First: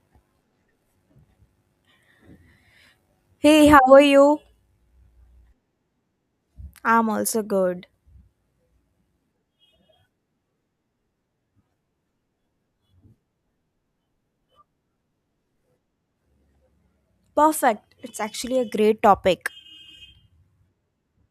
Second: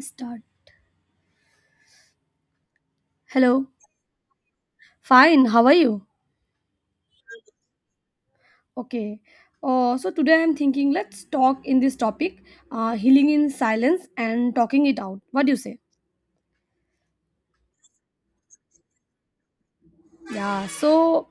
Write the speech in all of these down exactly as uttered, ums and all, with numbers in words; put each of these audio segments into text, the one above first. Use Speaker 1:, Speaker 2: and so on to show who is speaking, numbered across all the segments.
Speaker 1: Start. Hello.
Speaker 2: Hey, how are you?
Speaker 1: Fine. How are you?
Speaker 2: I'm also good.
Speaker 1: Okay. Uh, so today I'm thinking let's talk in this topic, uh, healing in silence and talking it out. What do you say?
Speaker 2: Perfect. It's actually a great topic.
Speaker 1: Yeah, so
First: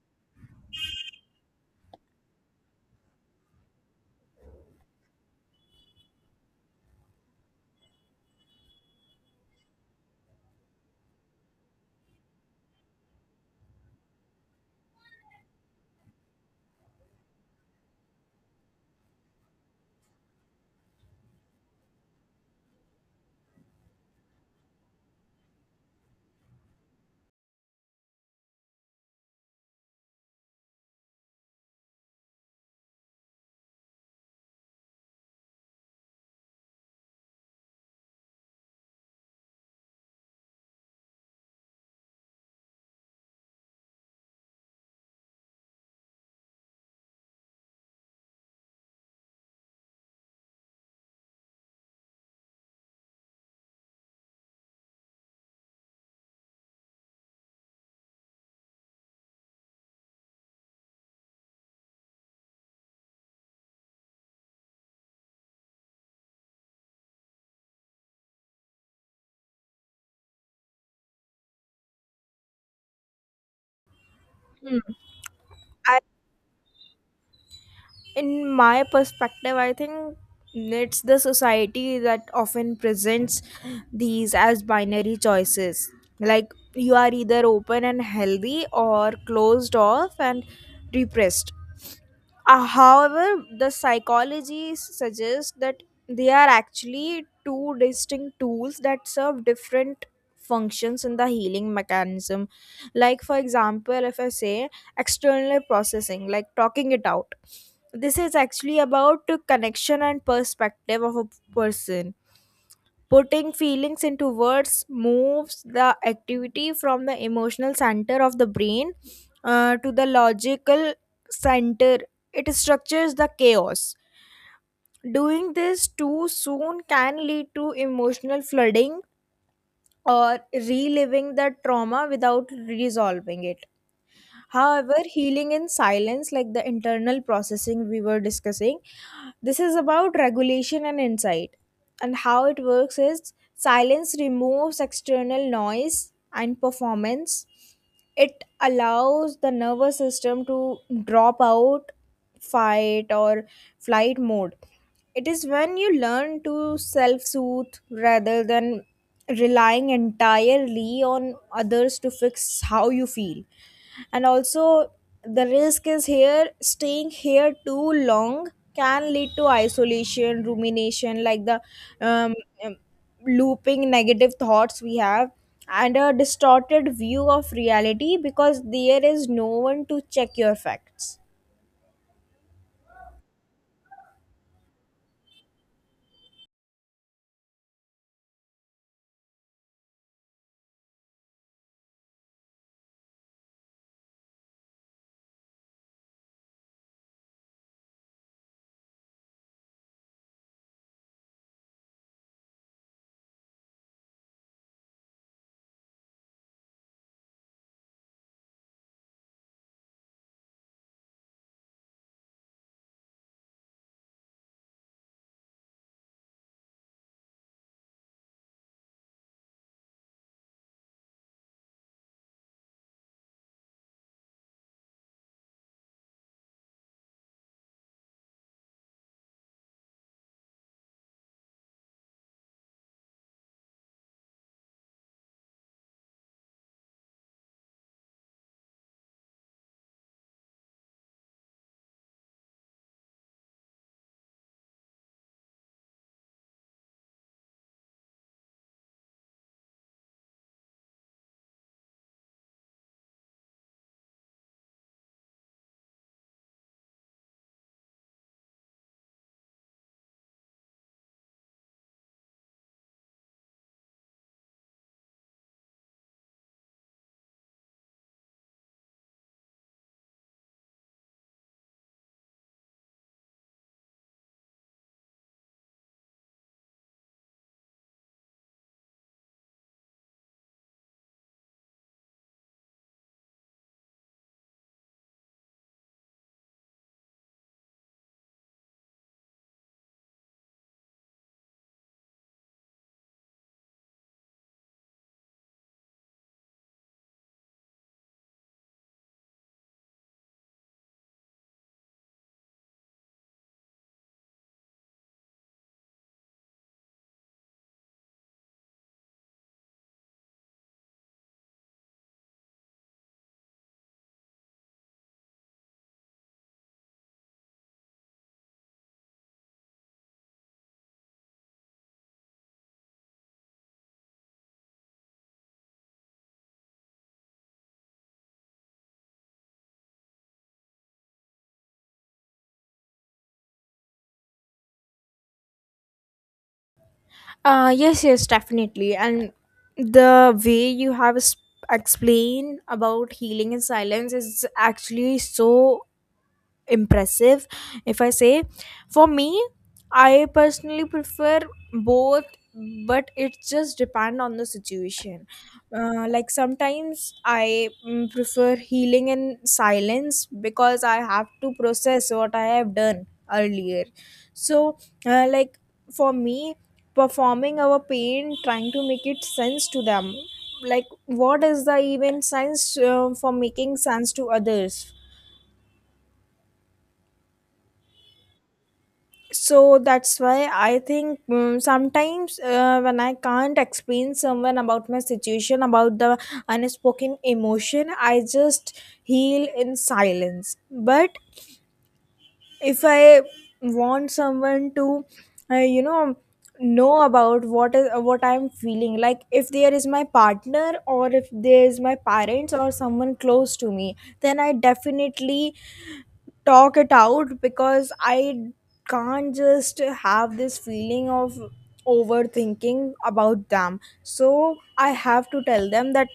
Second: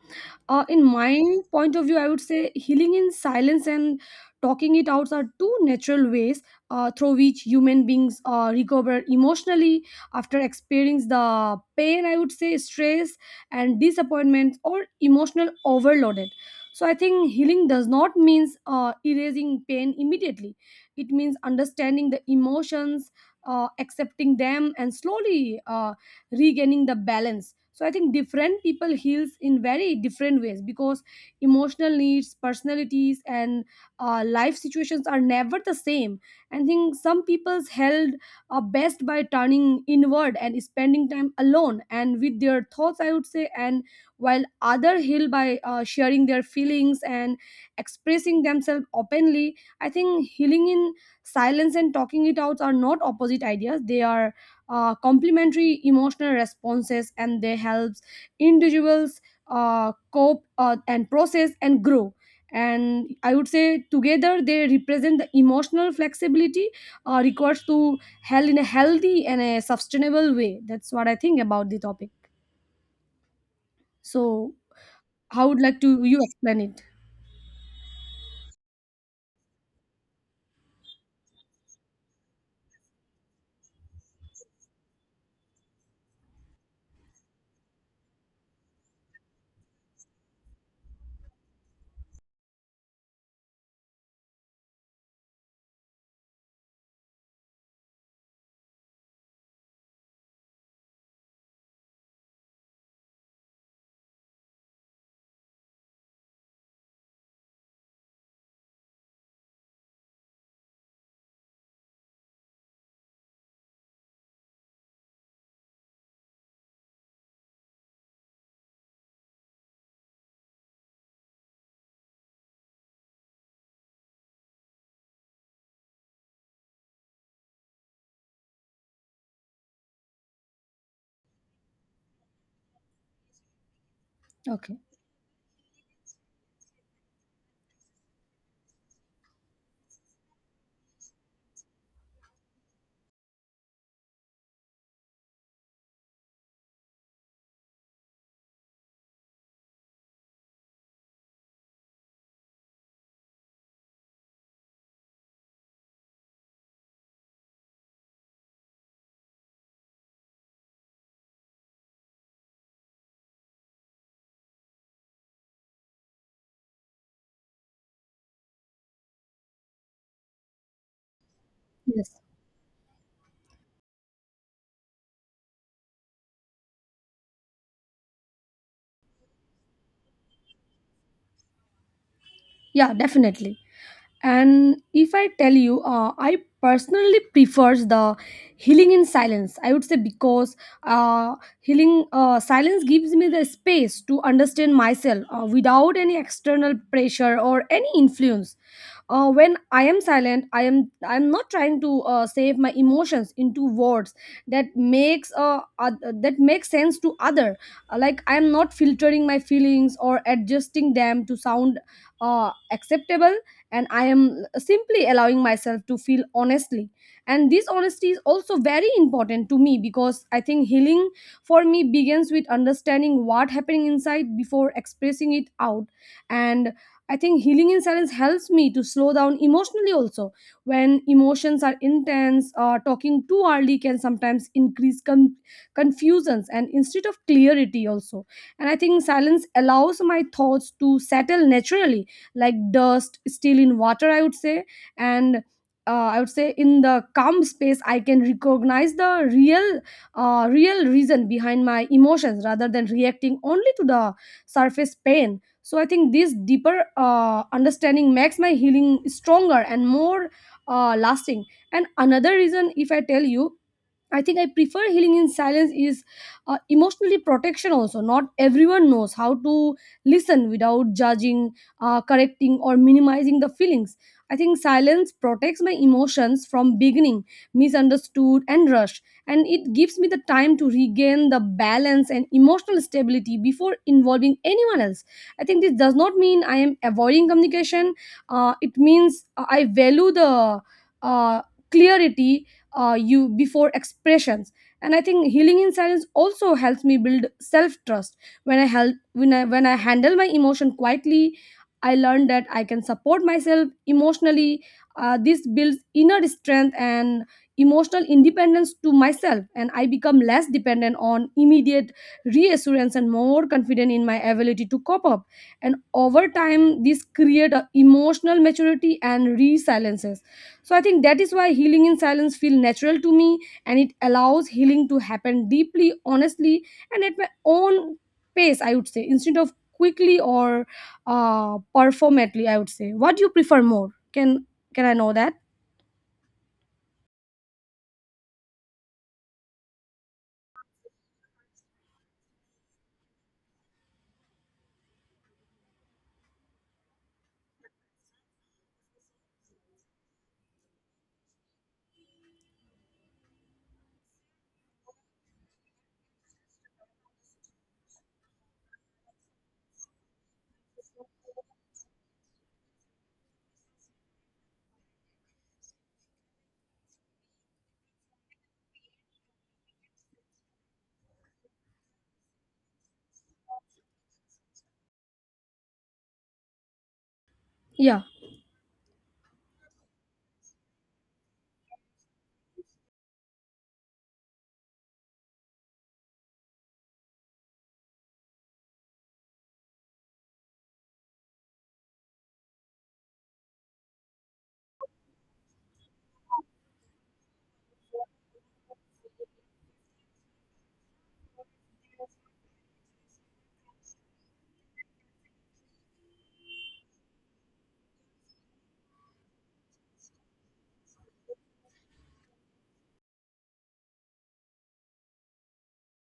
Speaker 1: uh, in my point of view, I would say healing in silence and talking it out are two natural ways uh, through which human beings uh, recover emotionally after experiencing the pain, I would say, stress and disappointment or emotional overloaded. So I think healing does not means uh, erasing pain immediately. It means understanding the emotions, uh, accepting them, and slowly uh, regaining the balance. So I think different people heals in very different ways because emotional needs personalities and uh, life situations are never the same. I think some people's held are best by turning inward and spending time alone and with their thoughts, I would say, and while other heal by uh, sharing their feelings and expressing themselves openly. I think healing in silence and talking it out are not opposite ideas. They are uh, complementary emotional responses, and they helps individuals uh, cope uh, and process and grow. And I would say together they represent the emotional flexibility uh, required to held in a healthy and a sustainable way. That's what I think about the topic. So
Speaker 2: Hmm.
Speaker 1: how would like
Speaker 2: I,
Speaker 1: to you explain it?
Speaker 2: in my perspective, I think it's the society that often presents these as binary choices. Like you are either open and healthy or closed off and repressed. Uh, however, the psychology suggests that they are actually two distinct tools that serve different functions in the healing mechanism. Like, for example, if I say external processing, like talking it out, this is actually about the connection and perspective of a person. Putting feelings into words moves the activity from the emotional center of the brain uh, to the logical center. It structures the chaos. Doing this too soon can lead to emotional flooding or reliving the trauma without resolving it.
Speaker 1: Okay.
Speaker 2: However, healing in silence, like the internal processing we were discussing, this is about regulation and insight. And how it works is silence removes external noise and performance. It allows the nervous system to drop out, fight, or flight mode. It is when you learn to self soothe rather than relying entirely on others to fix how you feel, and also the risk is here staying here too long can lead to isolation rumination, like the
Speaker 1: Yes.
Speaker 2: um, um, looping negative thoughts we have, and a distorted view of reality because there is no one to check your facts.
Speaker 1: Yeah, definitely. And if I tell you, uh, I personally prefers the healing in silence, I would say, because uh, healing uh, silence gives me the space to understand myself uh, without any external pressure or any influence. Uh, when i am silent, i am I am not trying to uh, save my emotions into words that makes uh, oth- that makes sense to other. Uh, like I am not filtering my feelings or adjusting them to sound uh, acceptable, and I am simply allowing myself to feel honestly. And this honesty is also very important to me, because I think healing for me begins with understanding what happening inside before expressing it out. And I think healing in silence helps me to slow down emotionally also. When emotions are intense, uh, talking too early can sometimes increase con- confusions and instead of clarity also. And I think silence allows my thoughts to settle naturally, like dust still in water, I would say. And uh, I would say in the calm space I can recognize the real uh, real reason behind my emotions rather than reacting only to the surface pain. So I think this deeper uh, understanding makes my healing stronger and more uh, lasting. And another reason, if I tell you, I think I prefer healing in silence is uh, emotionally protection also. Not everyone knows how to listen without judging, uh, correcting, or minimizing the feelings. I think silence protects my emotions from beginning, misunderstood, and rushed, and it gives me the time to regain the balance and emotional stability before involving anyone else. I think this does not mean I am avoiding communication. Uh, it means uh, I value the uh, clarity uh, you before expressions. And I think healing in silence also helps me build self trust. When I help when i when I handle my emotion quietly, I learn that I can support myself emotionally. Uh, this builds inner strength and emotional independence to myself, and I become less dependent on immediate reassurance and more confident in my ability to cope up. And over time this create a emotional maturity and resilience. So I think that is why healing in silence feels natural to me, and it allows healing to happen deeply honestly and at my own pace, I would say, instead of quickly or uh performatively, I would say. What do you prefer more? Can can I know that?
Speaker 2: Uh, yes, yes, definitely. And the way you have s- explained about healing in silence is actually so impressive. If I say, for me, I personally prefer both, but it just depend on the situation. Uh, like sometimes I mm, prefer healing in silence because I have to process what I have done earlier. So uh, like, for me, performing our pain, trying to make it sense to them, like what is the even sense uh, for making sense to others.
Speaker 1: Yeah.
Speaker 2: So that's why I think mm sometimes uh, when I can't explain someone about my situation, about the unspoken emotion, I just heal in silence. But if I want someone to uh, you know know about what is what I'm feeling, like if there is my partner or if there is my parents or someone close to me, then I definitely talk it out because I can't just have this feeling of overthinking about them. So I have to tell them that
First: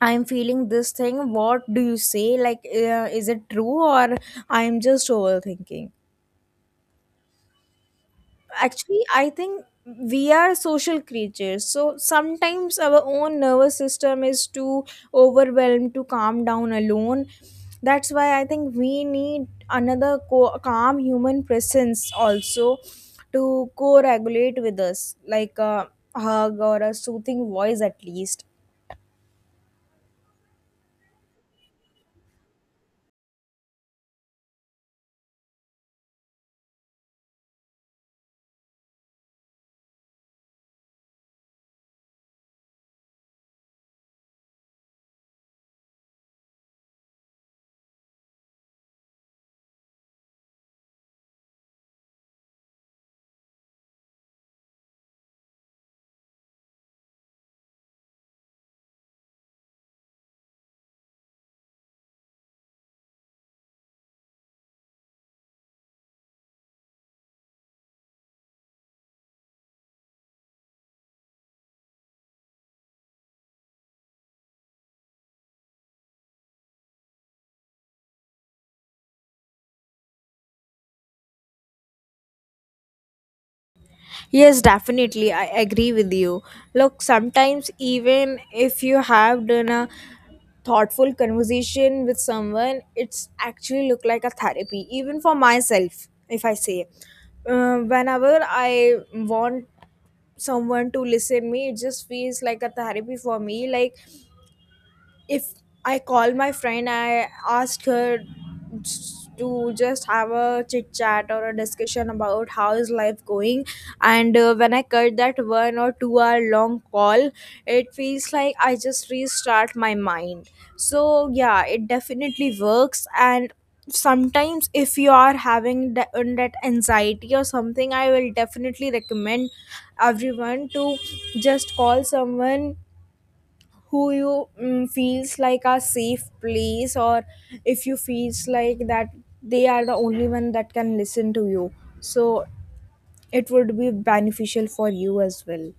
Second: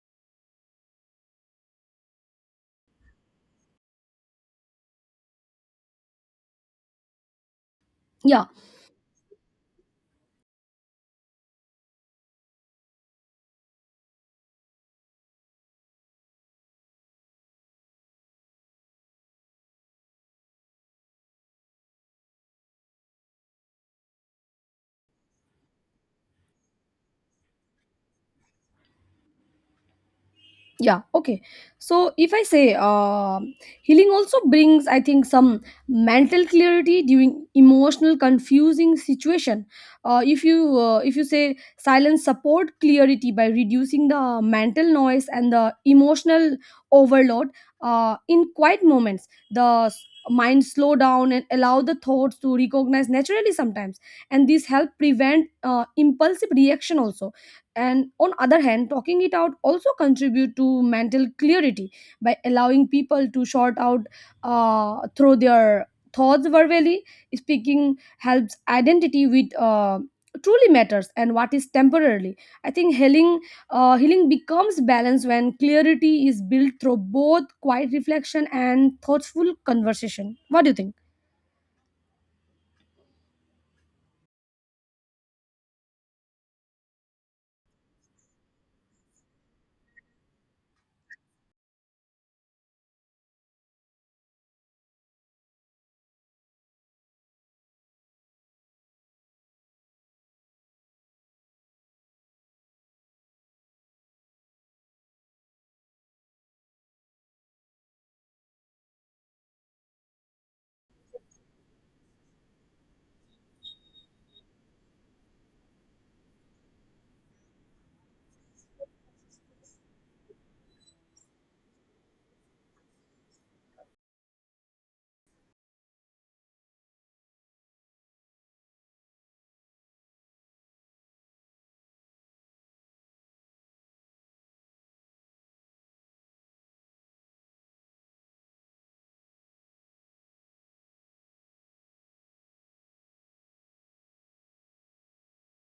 Speaker 2: I'm feeling this thing. What do you say? Like, uh, is it true or I'm just overthinking?
Speaker 1: Yeah.
Speaker 2: Actually, I think we are social creatures. So sometimes our own nervous system is too overwhelmed to calm down alone. That's why I think we need another co- calm human presence also to co regulate with us, like a hug or a soothing voice at least.
Speaker 1: Yeah, okay. So if I say, uh, healing also brings, I think, some mental clarity during emotional confusing situation. Uh, if you uh, if you say silence support clarity by reducing the mental noise and the emotional overload. Uh, in quiet moments, the s- mind slow down and allow the thoughts to recognize naturally sometimes. And this help prevent uh, impulsive reaction also. And on other hand, talking it out also contribute to mental clarity by allowing people to sort out uh, through their thoughts verbally. Speaking helps identity with uh, truly matters and what is temporarily. I think healing uh, healing becomes balance when clarity is built through both quiet reflection and thoughtful conversation. What do you think?
Speaker 2: Yes, definitely. I agree with you. Look, sometimes even if you have done a thoughtful conversation with someone, it's actually look like a therapy. Even for myself, if I say, uh, whenever I want someone to listen me, it just feels like a therapy for me. Like if I call my friend, I ask her to just have a chit chat or a discussion about how is life going. And uh, when I cut that one or two hour long call, it feels like I just restart my mind. So yeah, it definitely works. And sometimes if you are having that, that anxiety or something, I will definitely recommend everyone to just call someone who you mm, feels like a safe place, or if you feels like that they are the only one that can listen to you, so it would be beneficial for you as well.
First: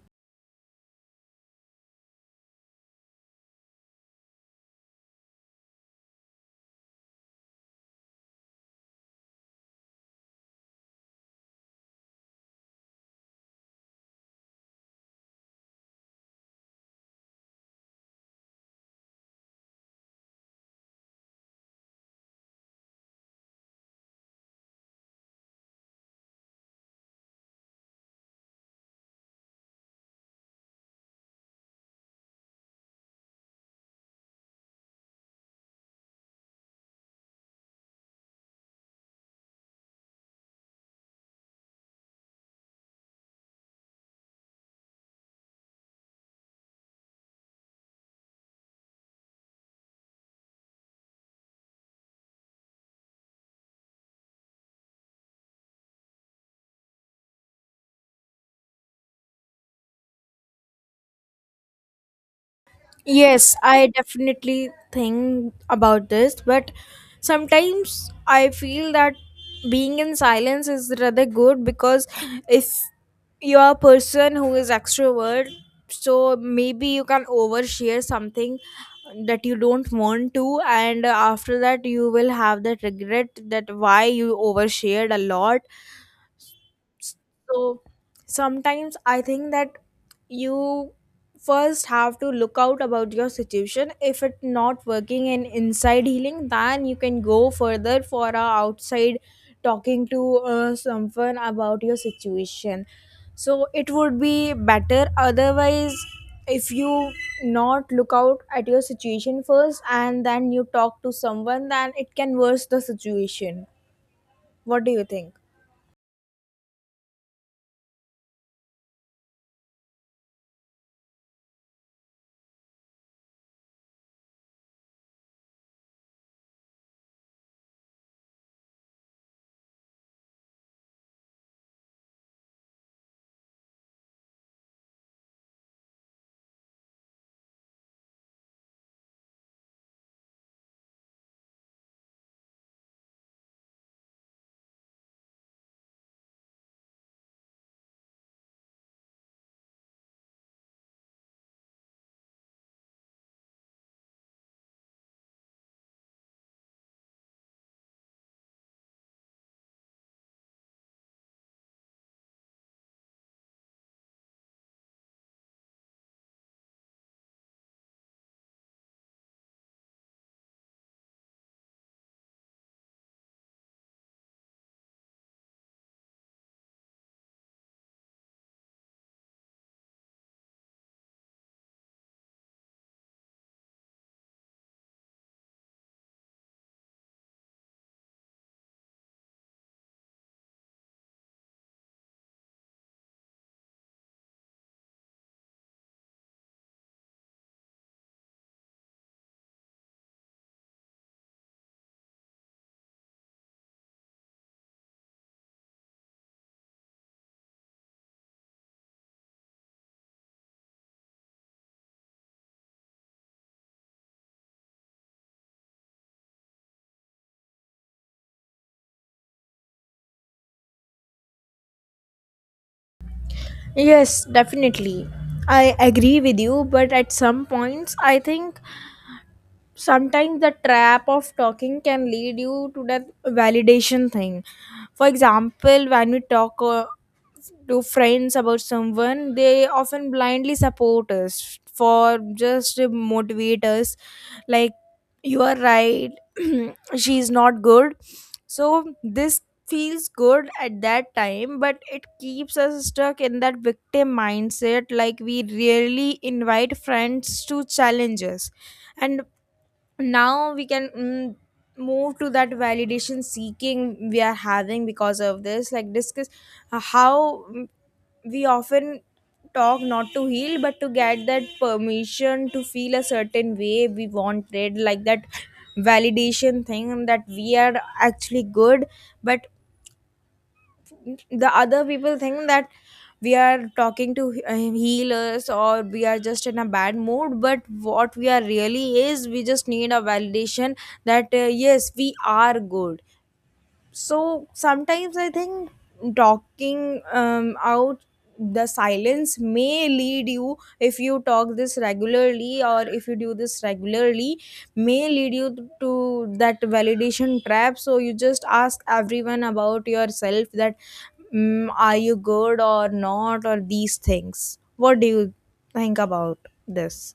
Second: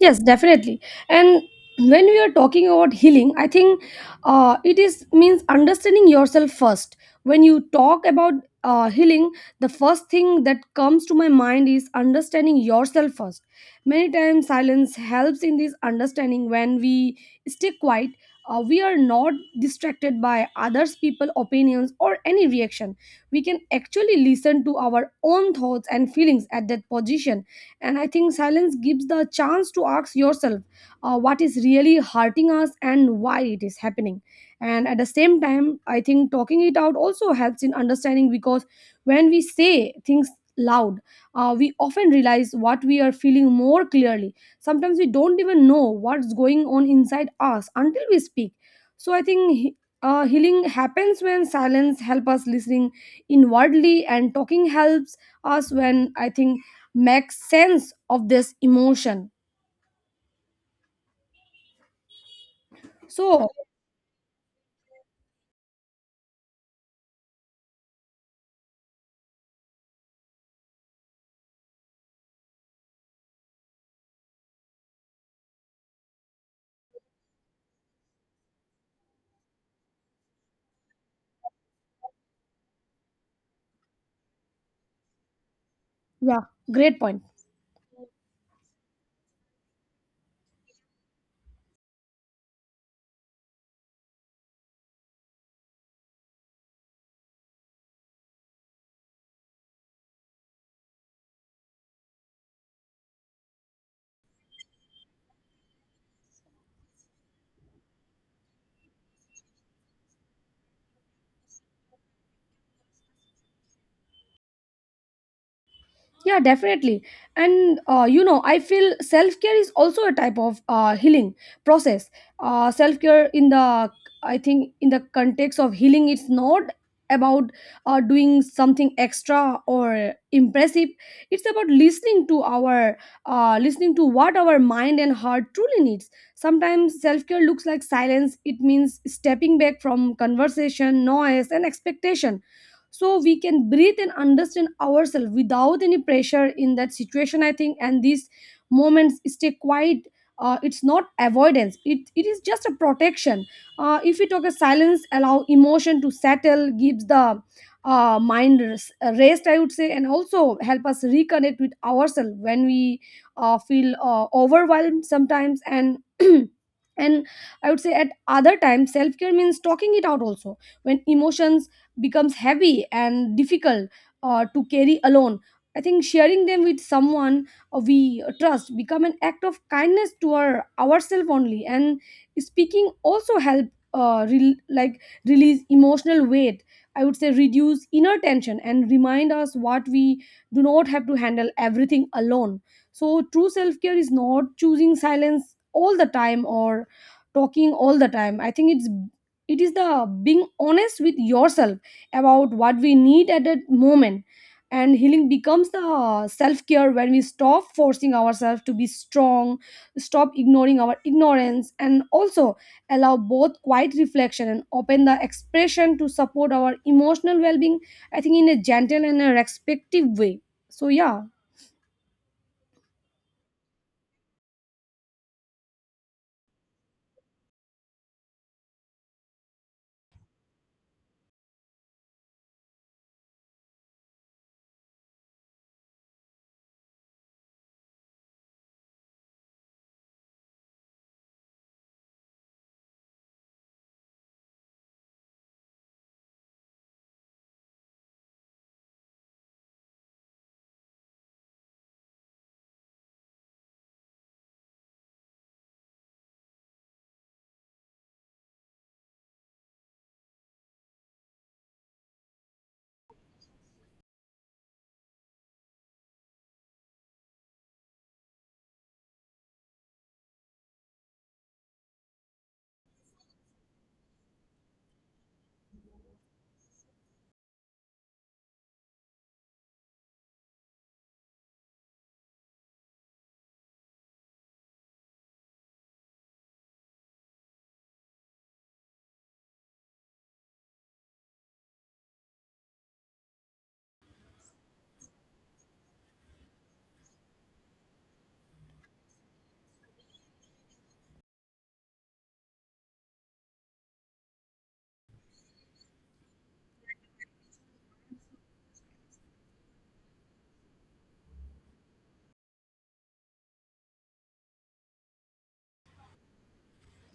Speaker 1: Yes, definitely. And when we are talking about healing, I think uh, it is means understanding yourself first. When you talk about uh, healing, the first thing that comes to my mind is understanding yourself first. Many times, silence helps in this understanding. When we stay quiet, uh, we are not distracted by others' people opinions or any reaction. We can actually listen to our own thoughts and feelings at that position, and I think silence gives the chance to ask yourself uh, what is really hurting us and why it is happening. And at the same time, I think talking it out also helps in understanding, because when we say things loud, uh, we often realize what we are feeling more clearly. Sometimes we don't even know what's going on inside us until we speak. So I think he- uh, healing happens when silence helps us listening inwardly, and talking helps us, when I think, make sense of this emotion. So,
Speaker 2: Yes, I definitely think about this, but sometimes I feel that being in silence is rather good because if you're a person who is extrovert, so maybe you can overshare something that you don't want to, and after that, you will have that regret that why you overshared a lot.
Speaker 1: yeah. Great point.
Speaker 2: So sometimes I think that you first have to look out about your situation. If it's not working in inside healing, then you can go further for a outside talking to uh, someone about your situation. So it would be better. Otherwise, if you not look out at your situation first and then you talk to someone, then it can worse the situation. What do you think?
Speaker 1: Yeah, definitely. And uh, you know I feel self-care is also a type of uh, healing process. Uh, self-care in the I think in the context of healing, it's not about uh, doing something extra or impressive. It's about listening to our uh, listening to what our mind and heart truly needs. Sometimes self-care looks like silence. It means stepping back from conversation noise and expectation, so we can breathe and understand ourselves without any pressure in that situation, I think. And these moments stay quiet. Uh, it's not avoidance. It, it is just a protection. Uh, if we talk, a silence allow emotion to settle, gives the uh, mind res- rest, I would say, and also help us reconnect with ourselves when we uh, feel uh, overwhelmed sometimes. And and I would say at other times self-care means talking it out also, when emotions becomes heavy and difficult uh, to carry alone. I think sharing them with someone uh, we uh, trust become an act of kindness to our ourselves only. And speaking also help uh, rel like release emotional weight, I would say, reduce inner tension and remind us what we do not have to handle everything alone. So true self care is not choosing silence all the time or talking all the time, I think. It's it is the being honest with yourself about what we need at that moment. And healing becomes the uh, self-care when we stop forcing ourselves to be strong, stop ignoring our ignorance, and also allow both quiet reflection and open the expression to support our emotional well-being, I think, in a gentle and a respective way. So, yeah.
Speaker 2: Yes, definitely. I agree with you, but at some points, I think sometimes the trap of talking can lead you to that validation thing. For example, when we talk uh, to friends about someone, they often blindly support us for just to motivate us, like, you are right, she's not good. So this feels good at that time, but it keeps us stuck in that victim mindset, like we rarely invite friends to challenge us. And now we can mm, move to that validation seeking we are having because of this, like, discuss uh, how mm, we often talk not to heal but to get that permission to feel a certain way we wanted, like that validation thing that we are actually good. But the other people think that we are talking to uh, healers or we are just in a bad mood, but what we are really is we just need a validation that uh, yes, we are good. So sometimes I think talking um, out the silence may lead you, if you talk this regularly or if you do this regularly, may lead you to that validation trap, so you just ask everyone about yourself that mm, are you good or not, or these things. What do you think about this?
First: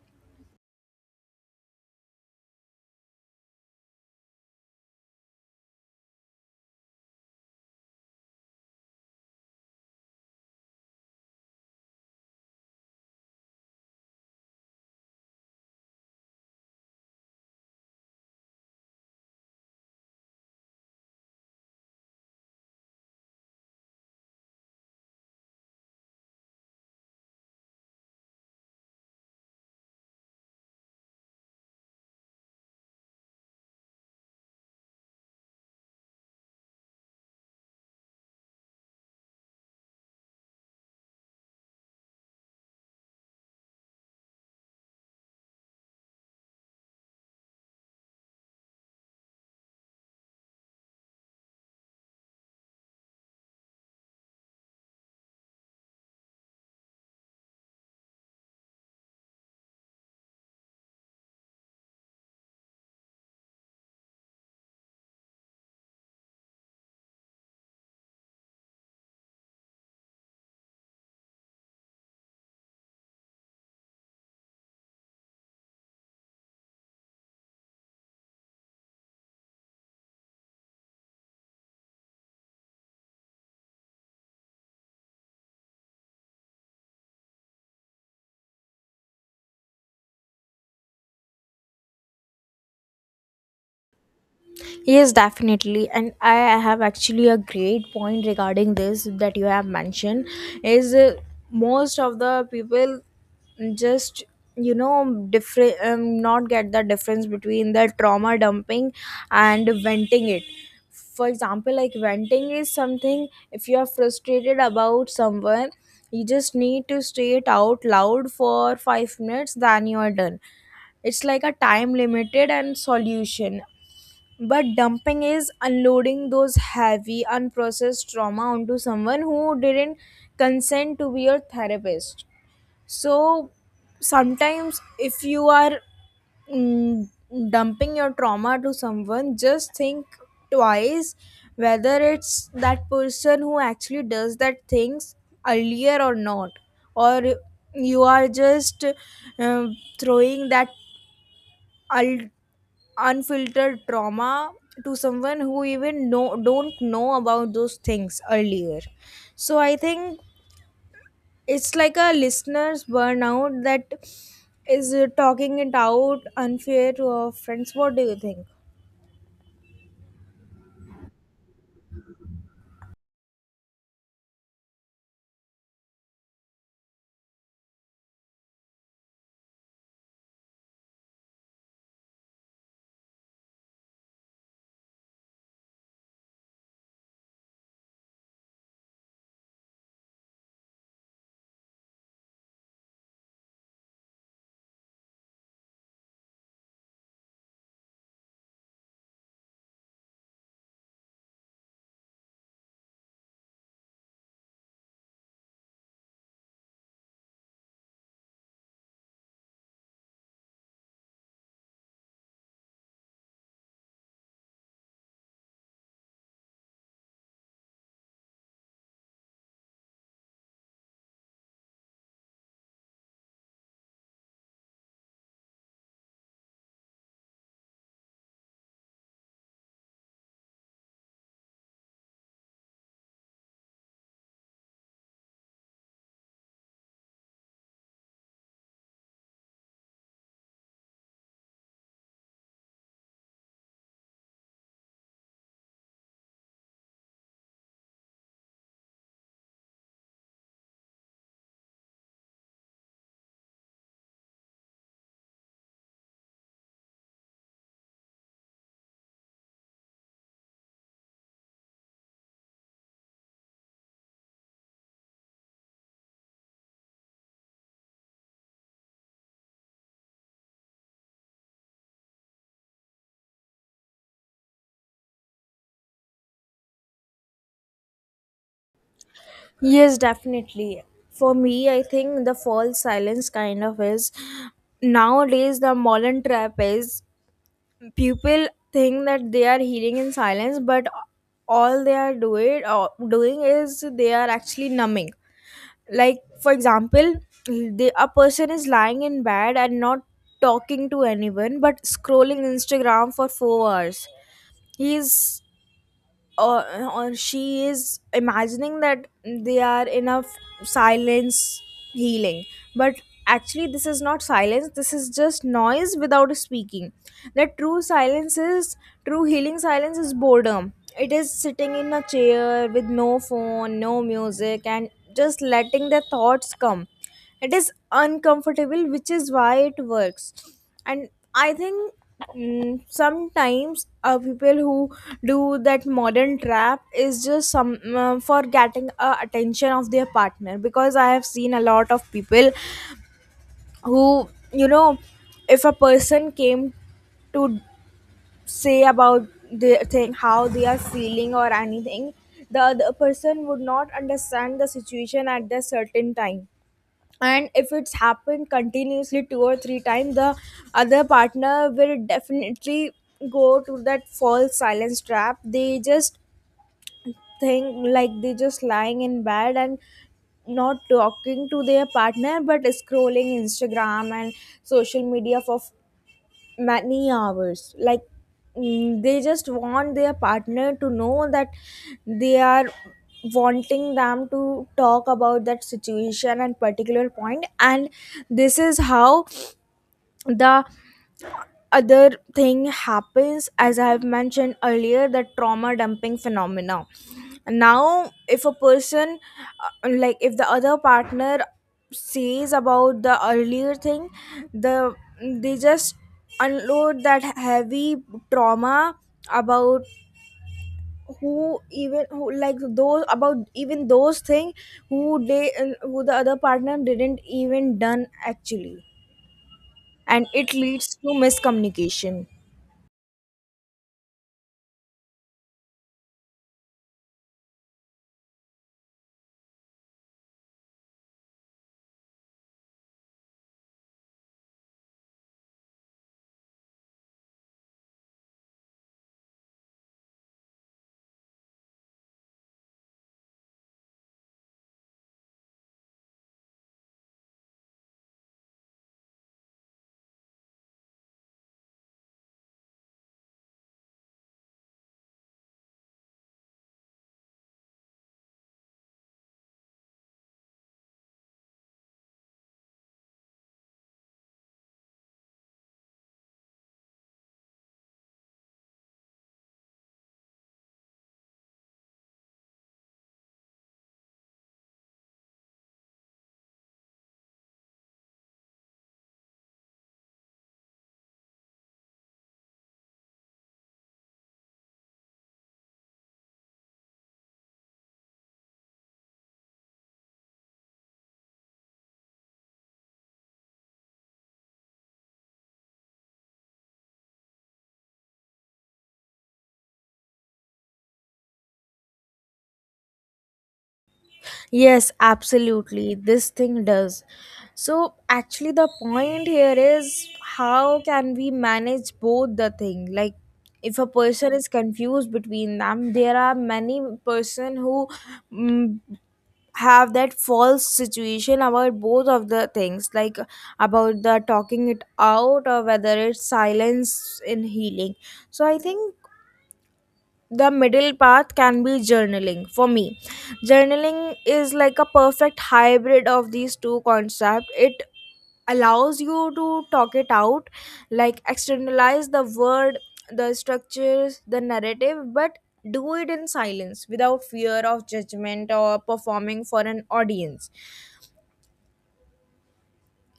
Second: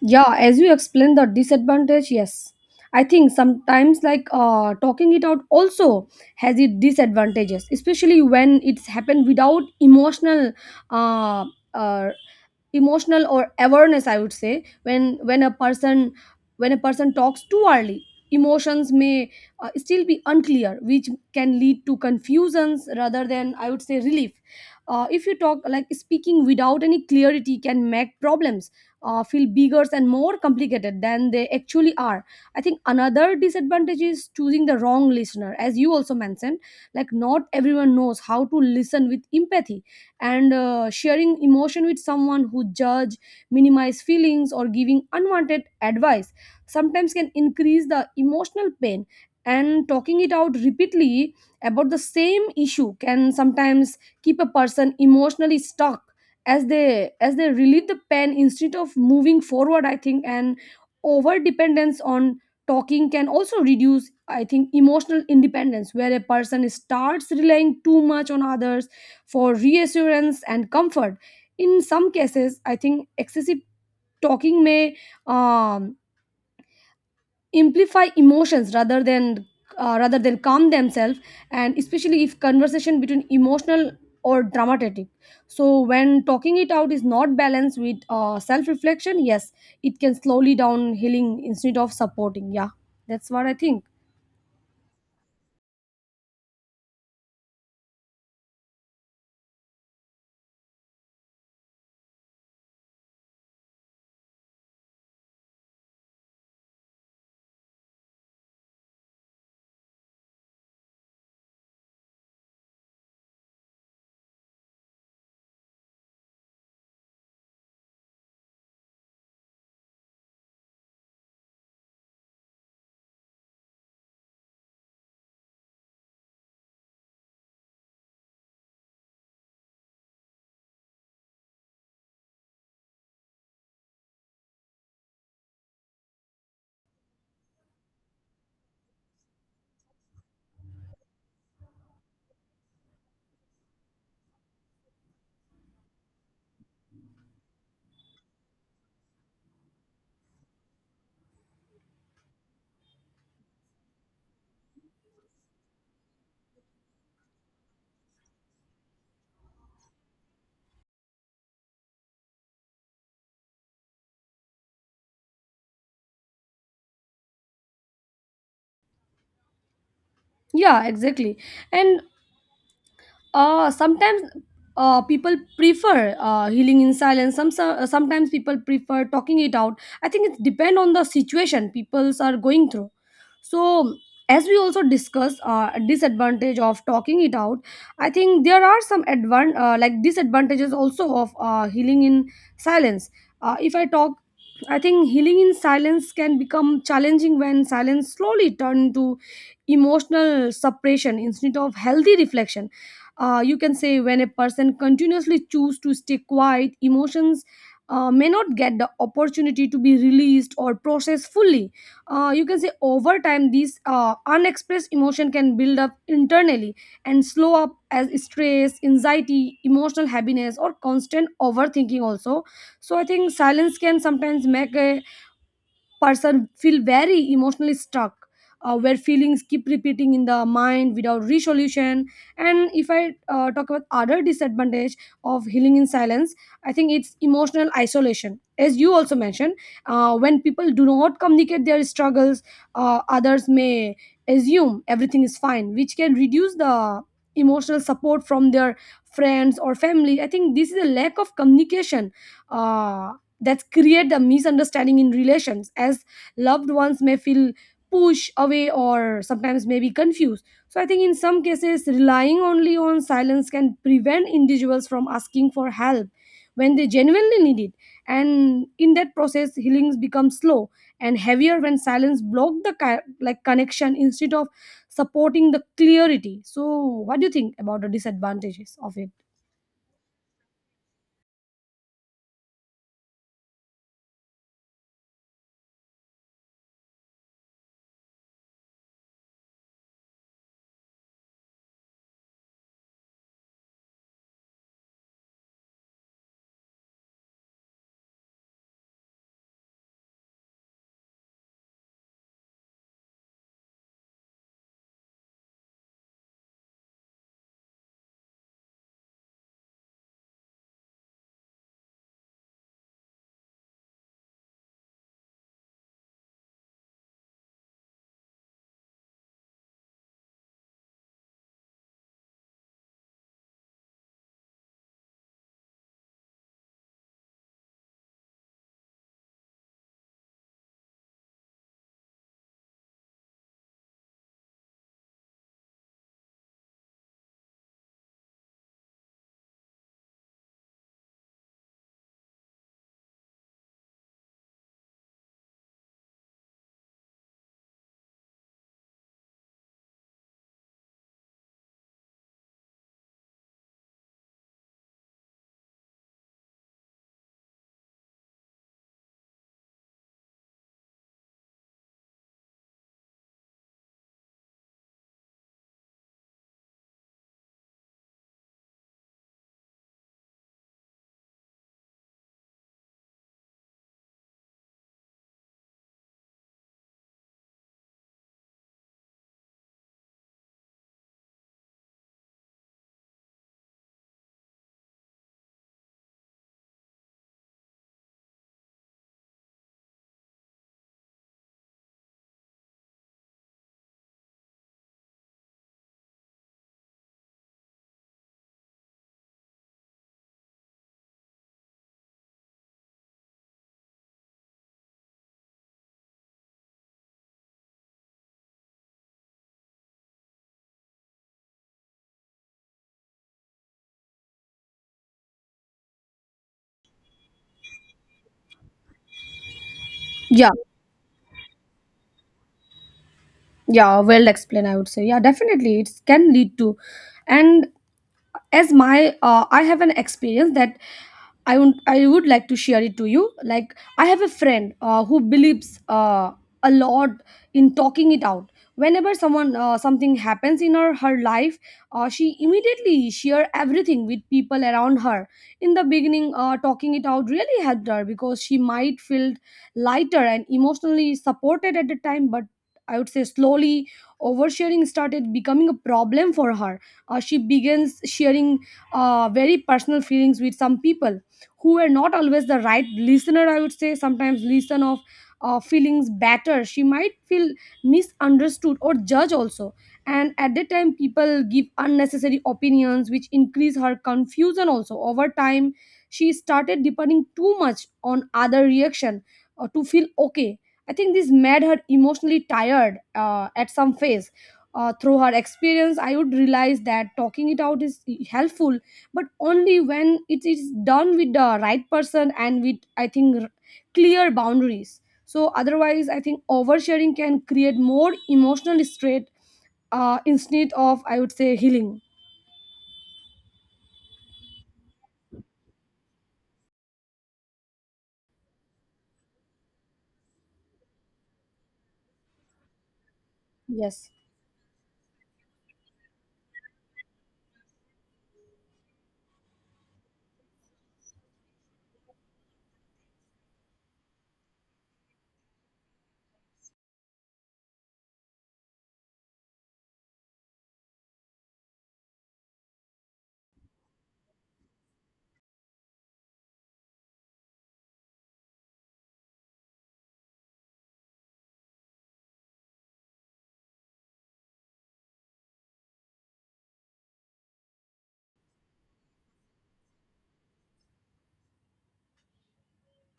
Speaker 1: Yeah, as you explained the disadvantage. Yes, I think sometimes, like, uh, talking it out also has its disadvantages, especially when it's happened without emotional uh, uh, emotional or awareness, I would say. When when a person when a person talks too early, emotions may uh, still be unclear, which can lead to confusions rather than, I would say, relief. Uh, if you talk Like speaking without any clarity can make problems uh, feel bigger and more complicated than they actually are. I think another disadvantage is choosing the wrong listener, as you also mentioned. Like, not everyone knows how to listen with empathy, and uh, sharing emotion with someone who judge, minimize feelings, or giving unwanted advice sometimes can increase the emotional pain. And talking it out repeatedly about the same issue can sometimes keep a person emotionally stuck as they as they relieve the pen instead of moving forward, I think. And over dependence on talking can also reduce, I think, emotional independence, where a person starts relying too much on others for reassurance and comfort. In some cases, I think excessive talking may um, amplify emotions rather than uh, rather than calm themselves, and especially if conversation between emotional or dramatic. So when talking it out is not balanced with uh, self reflection, yes, it can slowly down healing instead of supporting, yeah. That's what I think.
Speaker 2: Yes, definitely. And I have actually a great point regarding this that you have mentioned is uh, most of the people just you know different, um, not get the difference between the trauma dumping and venting it. For example, like venting is something if you are frustrated about someone, you just need to say it out loud for five minutes, then you are done. It's like a time limited and solution, but dumping is unloading those heavy unprocessed trauma onto someone who didn't consent to be your therapist. So sometimes, if you are mm, dumping your trauma to someone, just think twice whether it's that person who actually does that things earlier or not, or you are just uh, throwing that ul- unfiltered trauma to someone who even know don't know about those things earlier. So I think it's like a listener's burnout that is, uh, talking it out unfair to our friends. What do you think?
Speaker 1: Yeah, exactly. And uh sometimes uh people prefer uh healing in silence. Some so- uh, sometimes people prefer talking it out. I think it depends on the situation peoples are going through. So as we also discuss uh, disadvantage of talking it out, I think there are some advan- uh, like disadvantages also of uh, healing in silence. Uh, if I talk, I think healing in silence can become challenging when silence slowly turn into emotional suppression instead of healthy reflection. Uh, you can say when a person continuously choose to stay quiet, emotions uh, may not get the opportunity to be released or processed fully. Uh, you can say over time these uh, unexpressed emotion can build up internally and slow up as stress, anxiety, emotional heaviness, or constant overthinking also. So I think silence can sometimes make a person feel very emotionally stuck, uh, where feelings keep repeating in the mind without resolution. And if I uh, talk about other disadvantage of healing in silence, I think it's emotional isolation, as you also mentioned. Uh, when people do not communicate their struggles, uh, others may assume everything is fine, which can reduce the emotional support from their friends or family. I think this is a lack of communication uh, that create the misunderstanding in relations, as loved ones may feel pushed away or sometimes may be confused. So I think in some cases relying only on silence can prevent individuals from asking for help when they genuinely need it. And in that process healings become slow and heavier when silence block the ki- like connection instead of supporting the clarity. So what do you think about the disadvantages of it?
Speaker 2: Yes, definitely. For me, I think the false silence kind of is nowadays the modern trap is people think that they are healing in silence, but all they are doing or doing is they are actually numbing. Like, for example, the, a person is lying in bed and not talking to anyone, but scrolling Instagram for four hours. He's or, or she is imagining that they are in a f- silence healing, but actually this is not silence, this is just noise without speaking. That true silence is true healing silence is boredom. It is sitting in a chair with no phone, no music, and just letting their thoughts come. It is uncomfortable, which is why it works. And I think mm, sometimes uh, people who do that modern trap is just some uh, for getting uh, attention of their partner, because I have seen a lot of people who, you know if a person came to say about the thing how they are feeling or anything, the other person would not understand the situation at the certain time, and if it's happened continuously two or three times, the other partner will definitely go to that false silence trap. They just think, like, they just lying in bed and not talking to their partner but scrolling Instagram and social media for many hours, like mm, they just want their partner to know that they are wanting them to talk about that situation and particular point. And this is how the other thing happens, as I have mentioned earlier, the trauma dumping phenomena. Now if a person, uh, like if the other partner says about the earlier thing, the they just unload that heavy trauma about who even who, like, those about even those thing who they, uh, who the other partner didn't even done actually, and
Speaker 1: Yeah,
Speaker 2: it leads to miscommunication.
Speaker 1: yeah, well explained, I would say. Yeah, definitely it can lead to. And as my uh, I have an experience that I would I would like to share it to you. Like I have a friend uh, who believes uh, a lot in talking it out. Whenever someone uh, something happens in her her life, uh, she immediately share everything with people around her. In the beginning, uh, talking it out really helped her because she might feel lighter and emotionally supported at the time, but I would say slowly oversharing started becoming a problem for her. Uh, she begins sharing uh, very personal feelings with some people who were not always the right listener, I would say. Sometimes listen of uh, feelings better, she might feel misunderstood or judged also, and at that time people give unnecessary opinions which increase her confusion also. Over time she started depending too much on other reaction uh, to feel okay. I think this made her emotionally tired uh, at some phase. Uh, through her experience I would realize that talking it out is helpful, but only when it is done with the right person and with, I think, r- clear boundaries. So otherwise I think oversharing can create more emotional stress uh, instead of, I would say, healing.
Speaker 2: Yes, absolutely. This thing does. So actually, the point here is how can we manage both the thing? Like, if a
Speaker 1: Yes,
Speaker 2: person is confused between them, there are many person who mm, have that false situation about both of the things, like about the talking it out or whether it's silence in healing. So I think the middle path can be journaling for me. Journaling is like a perfect hybrid of these two concepts. It allows you to talk it out, like externalize the word, the structures the narrative, but do it in silence without fear of judgment or performing for an audience.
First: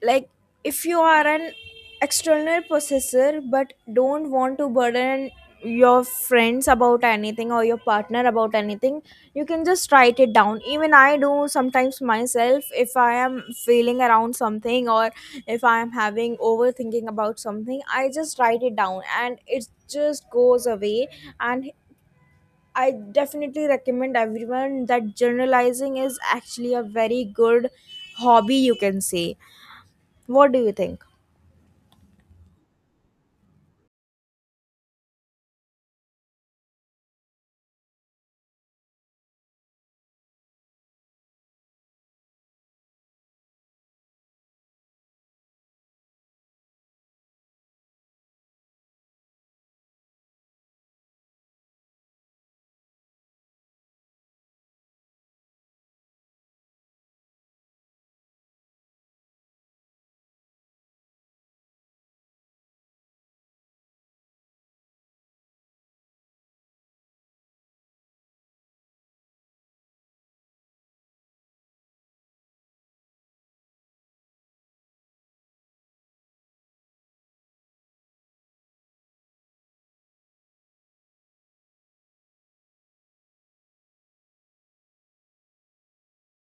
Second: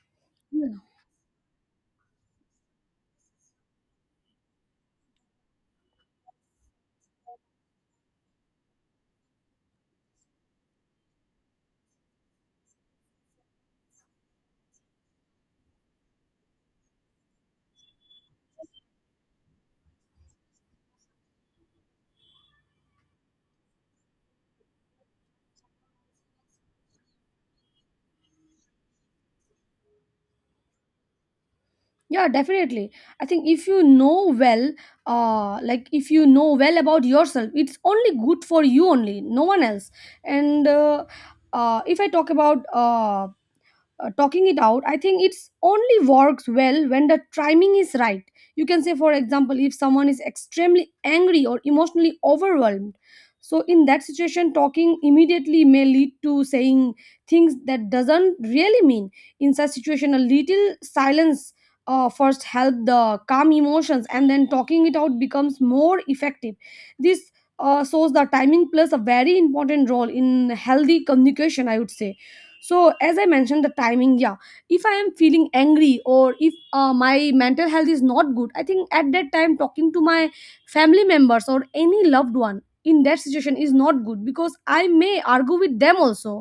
Speaker 2: Like,
Speaker 1: yeah.
Speaker 2: if you are an external processor but don't want to burden your friends about anything or your partner about anything, you can just write it down. Even I do sometimes myself, if I am feeling around something or if I am having overthinking about something, I just write it down and it just goes away. And I definitely recommend everyone that journalizing is actually a very good hobby, you can say. What do you think?
Speaker 1: Yeah, definitely. I think if you know well, uh like if you know well about yourself, it's only good for you only, no one else. And uh, uh if I talk about uh uh, talking it out, I think it's only works well when the timing is right. You can say, for example, if someone is extremely angry or emotionally overwhelmed, so in that situation talking immediately may lead to saying things that doesn't really mean. In such situation a little silence uh, first help the calm emotions, and then talking it out becomes more effective. This uh, shows the timing plays a very important role in healthy communication, I would say. So as I mentioned the timing, yeah, if I am feeling angry or if uh, my mental health is not good, I think at that time talking to my family members or any loved one in that situation is not good because I may argue with them also.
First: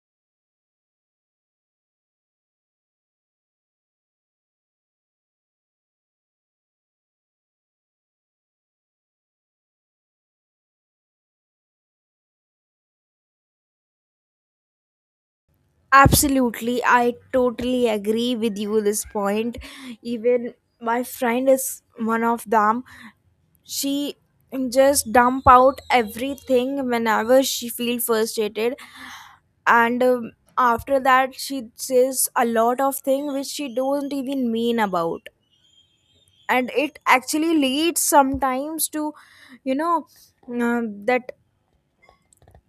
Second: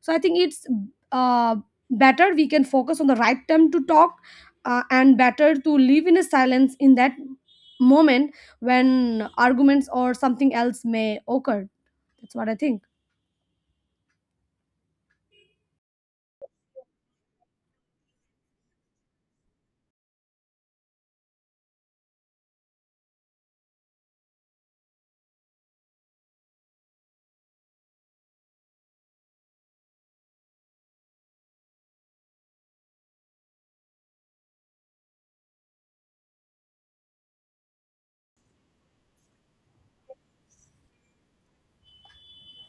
Speaker 1: So I think it's uh, better we can focus on the right time to talk, uh, and better to live in a silence in that moment when arguments or something else may occur. That's what I think.
Speaker 2: Absolutely, I totally agree with you this point. Even my friend is one of them. She just dump out everything whenever she feels frustrated, and um, after that she says a lot of things which she don't even mean about, and it actually leads sometimes to, you know uh, that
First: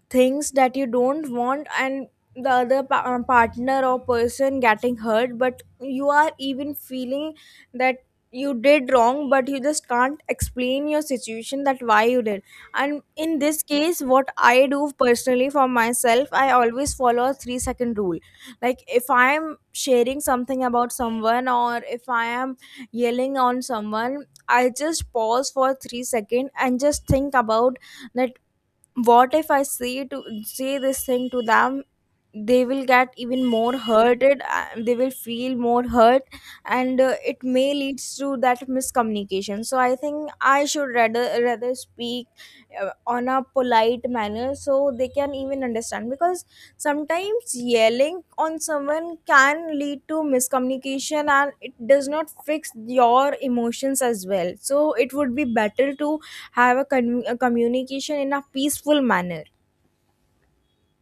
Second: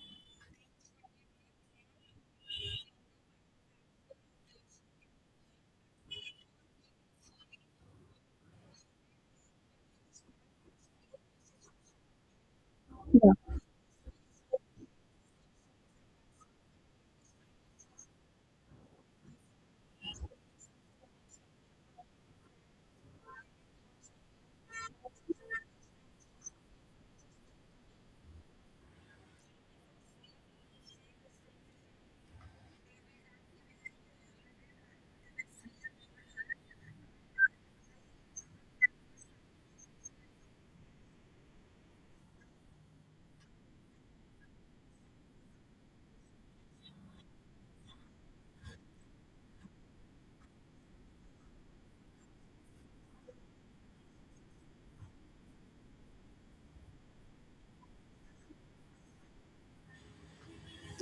Speaker 2: things that you don't want, and the other pa- uh, partner or person getting hurt. But you are even feeling that you did wrong, but you just can't explain your situation that why you did. And in this case, what I do personally for myself, I always follow a three second rule. Like, if I am sharing something about someone or if I am yelling on someone, I just pause for three seconds and just think about that, what if I say to say this thing to them, they will get even more hurted, uh, they will feel more hurt. And uh, it may leads to that miscommunication, so I think I should rather rather speak uh, on a polite manner, so they can even understand, because sometimes yelling on someone can lead to miscommunication, and it does not fix your emotions as well, so it would be better to have a, con- a communication in a peaceful manner.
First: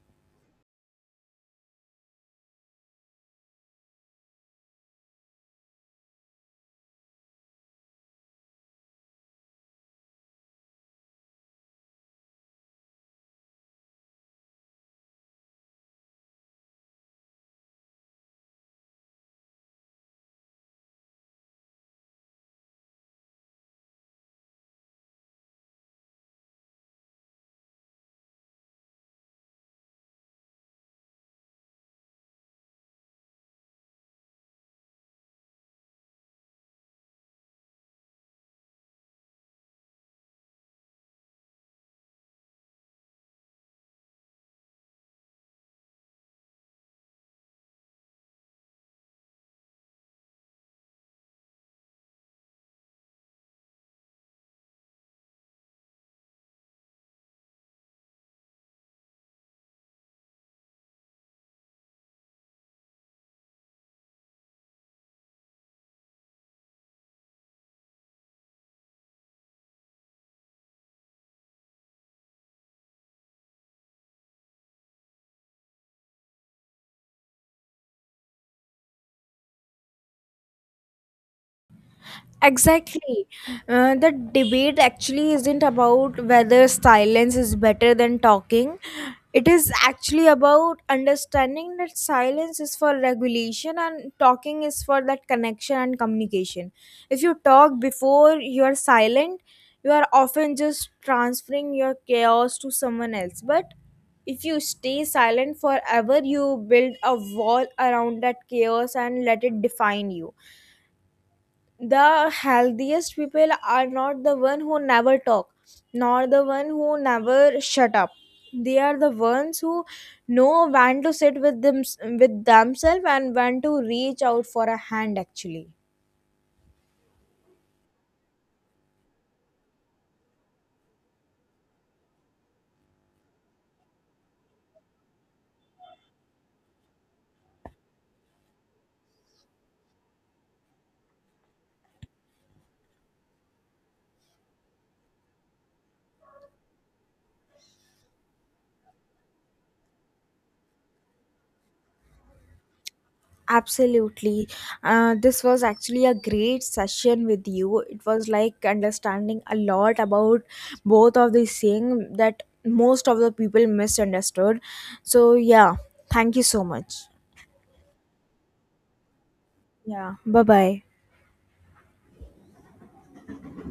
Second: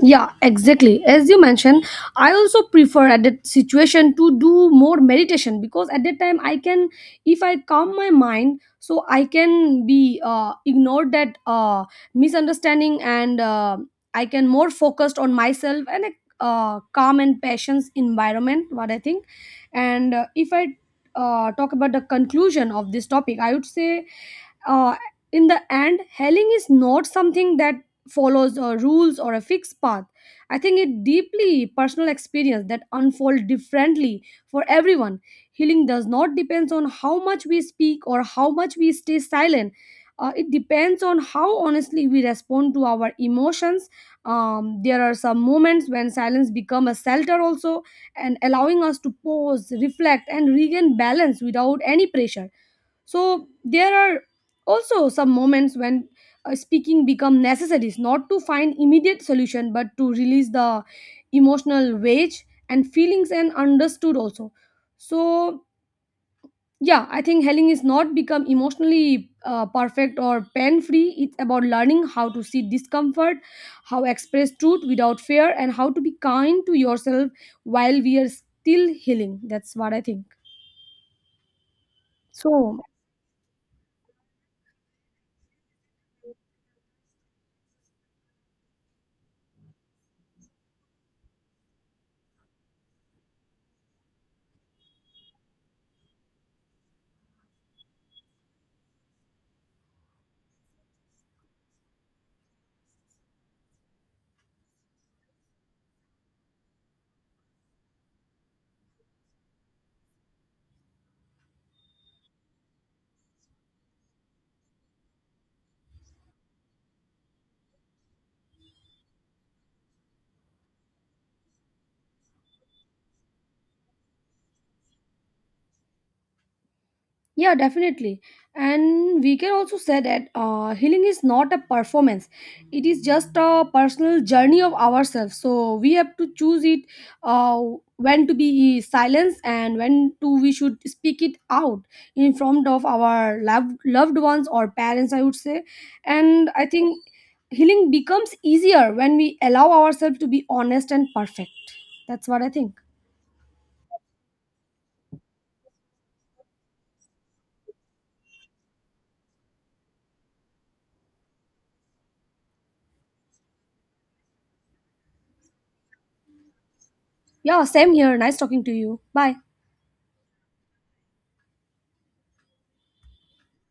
Speaker 1: Yeah, exactly. As you mentioned, I also prefer at that situation to do more meditation, because at that time I can, if I calm my mind, so I can be uh, ignored that uh, misunderstanding and uh, I can more focused on myself and a uh, calm and patience environment, what I think. And uh, if I uh, talk about the conclusion of this topic, I would say, uh, in the end, healing is not something that follows uh, rules or a fixed path. I think it deeply personal experience that unfold differently for everyone. Healing does not depends on how much we speak or how much we stay silent. Uh, it depends on how honestly we respond to our emotions. Um, there are some moments when silence become a shelter also, and allowing us to pause, reflect, and regain balance without any pressure. So there are also some moments when uh, speaking become necessary, not to find immediate solution but to release the emotional wage and feelings and understood also. So yeah, I think healing is not become emotionally uh, perfect or pain free. It's about learning how to see discomfort, how express truth without fear, and how to be kind to yourself while we are still healing. That's what I think. So
Speaker 2: Exactly. Uh, the debate actually isn't about whether silence is better than talking. It is actually about understanding that silence is for regulation, and talking is for that connection and communication. If you talk before you are silent, you are often just transferring your chaos to someone else. But if you stay silent forever, you build a wall around that chaos and let it define you. The healthiest people are not the one who never talk, nor the one who never shut up. They are the ones who know when to sit with them with themselves, and when to reach out for a hand actually.
Speaker 1: yeah, definitely. And we can also say that uh, healing is not a performance, it is just a personal journey of ourselves. So we have to choose it, uh, when to be silenced and when to we should speak it out in front of our loved, loved ones or parents, I would say. And I think healing becomes easier when we allow ourselves to be honest and perfect. That's what I think.
Speaker 2: Absolutely. Uh, this was actually a great session with you. It was like understanding a lot about both of these things that most of the people misunderstood. So yeah, thank you so much.
Speaker 1: Yeah, same here. Nice talking to you. Bye.
Speaker 2: Yeah, bye bye.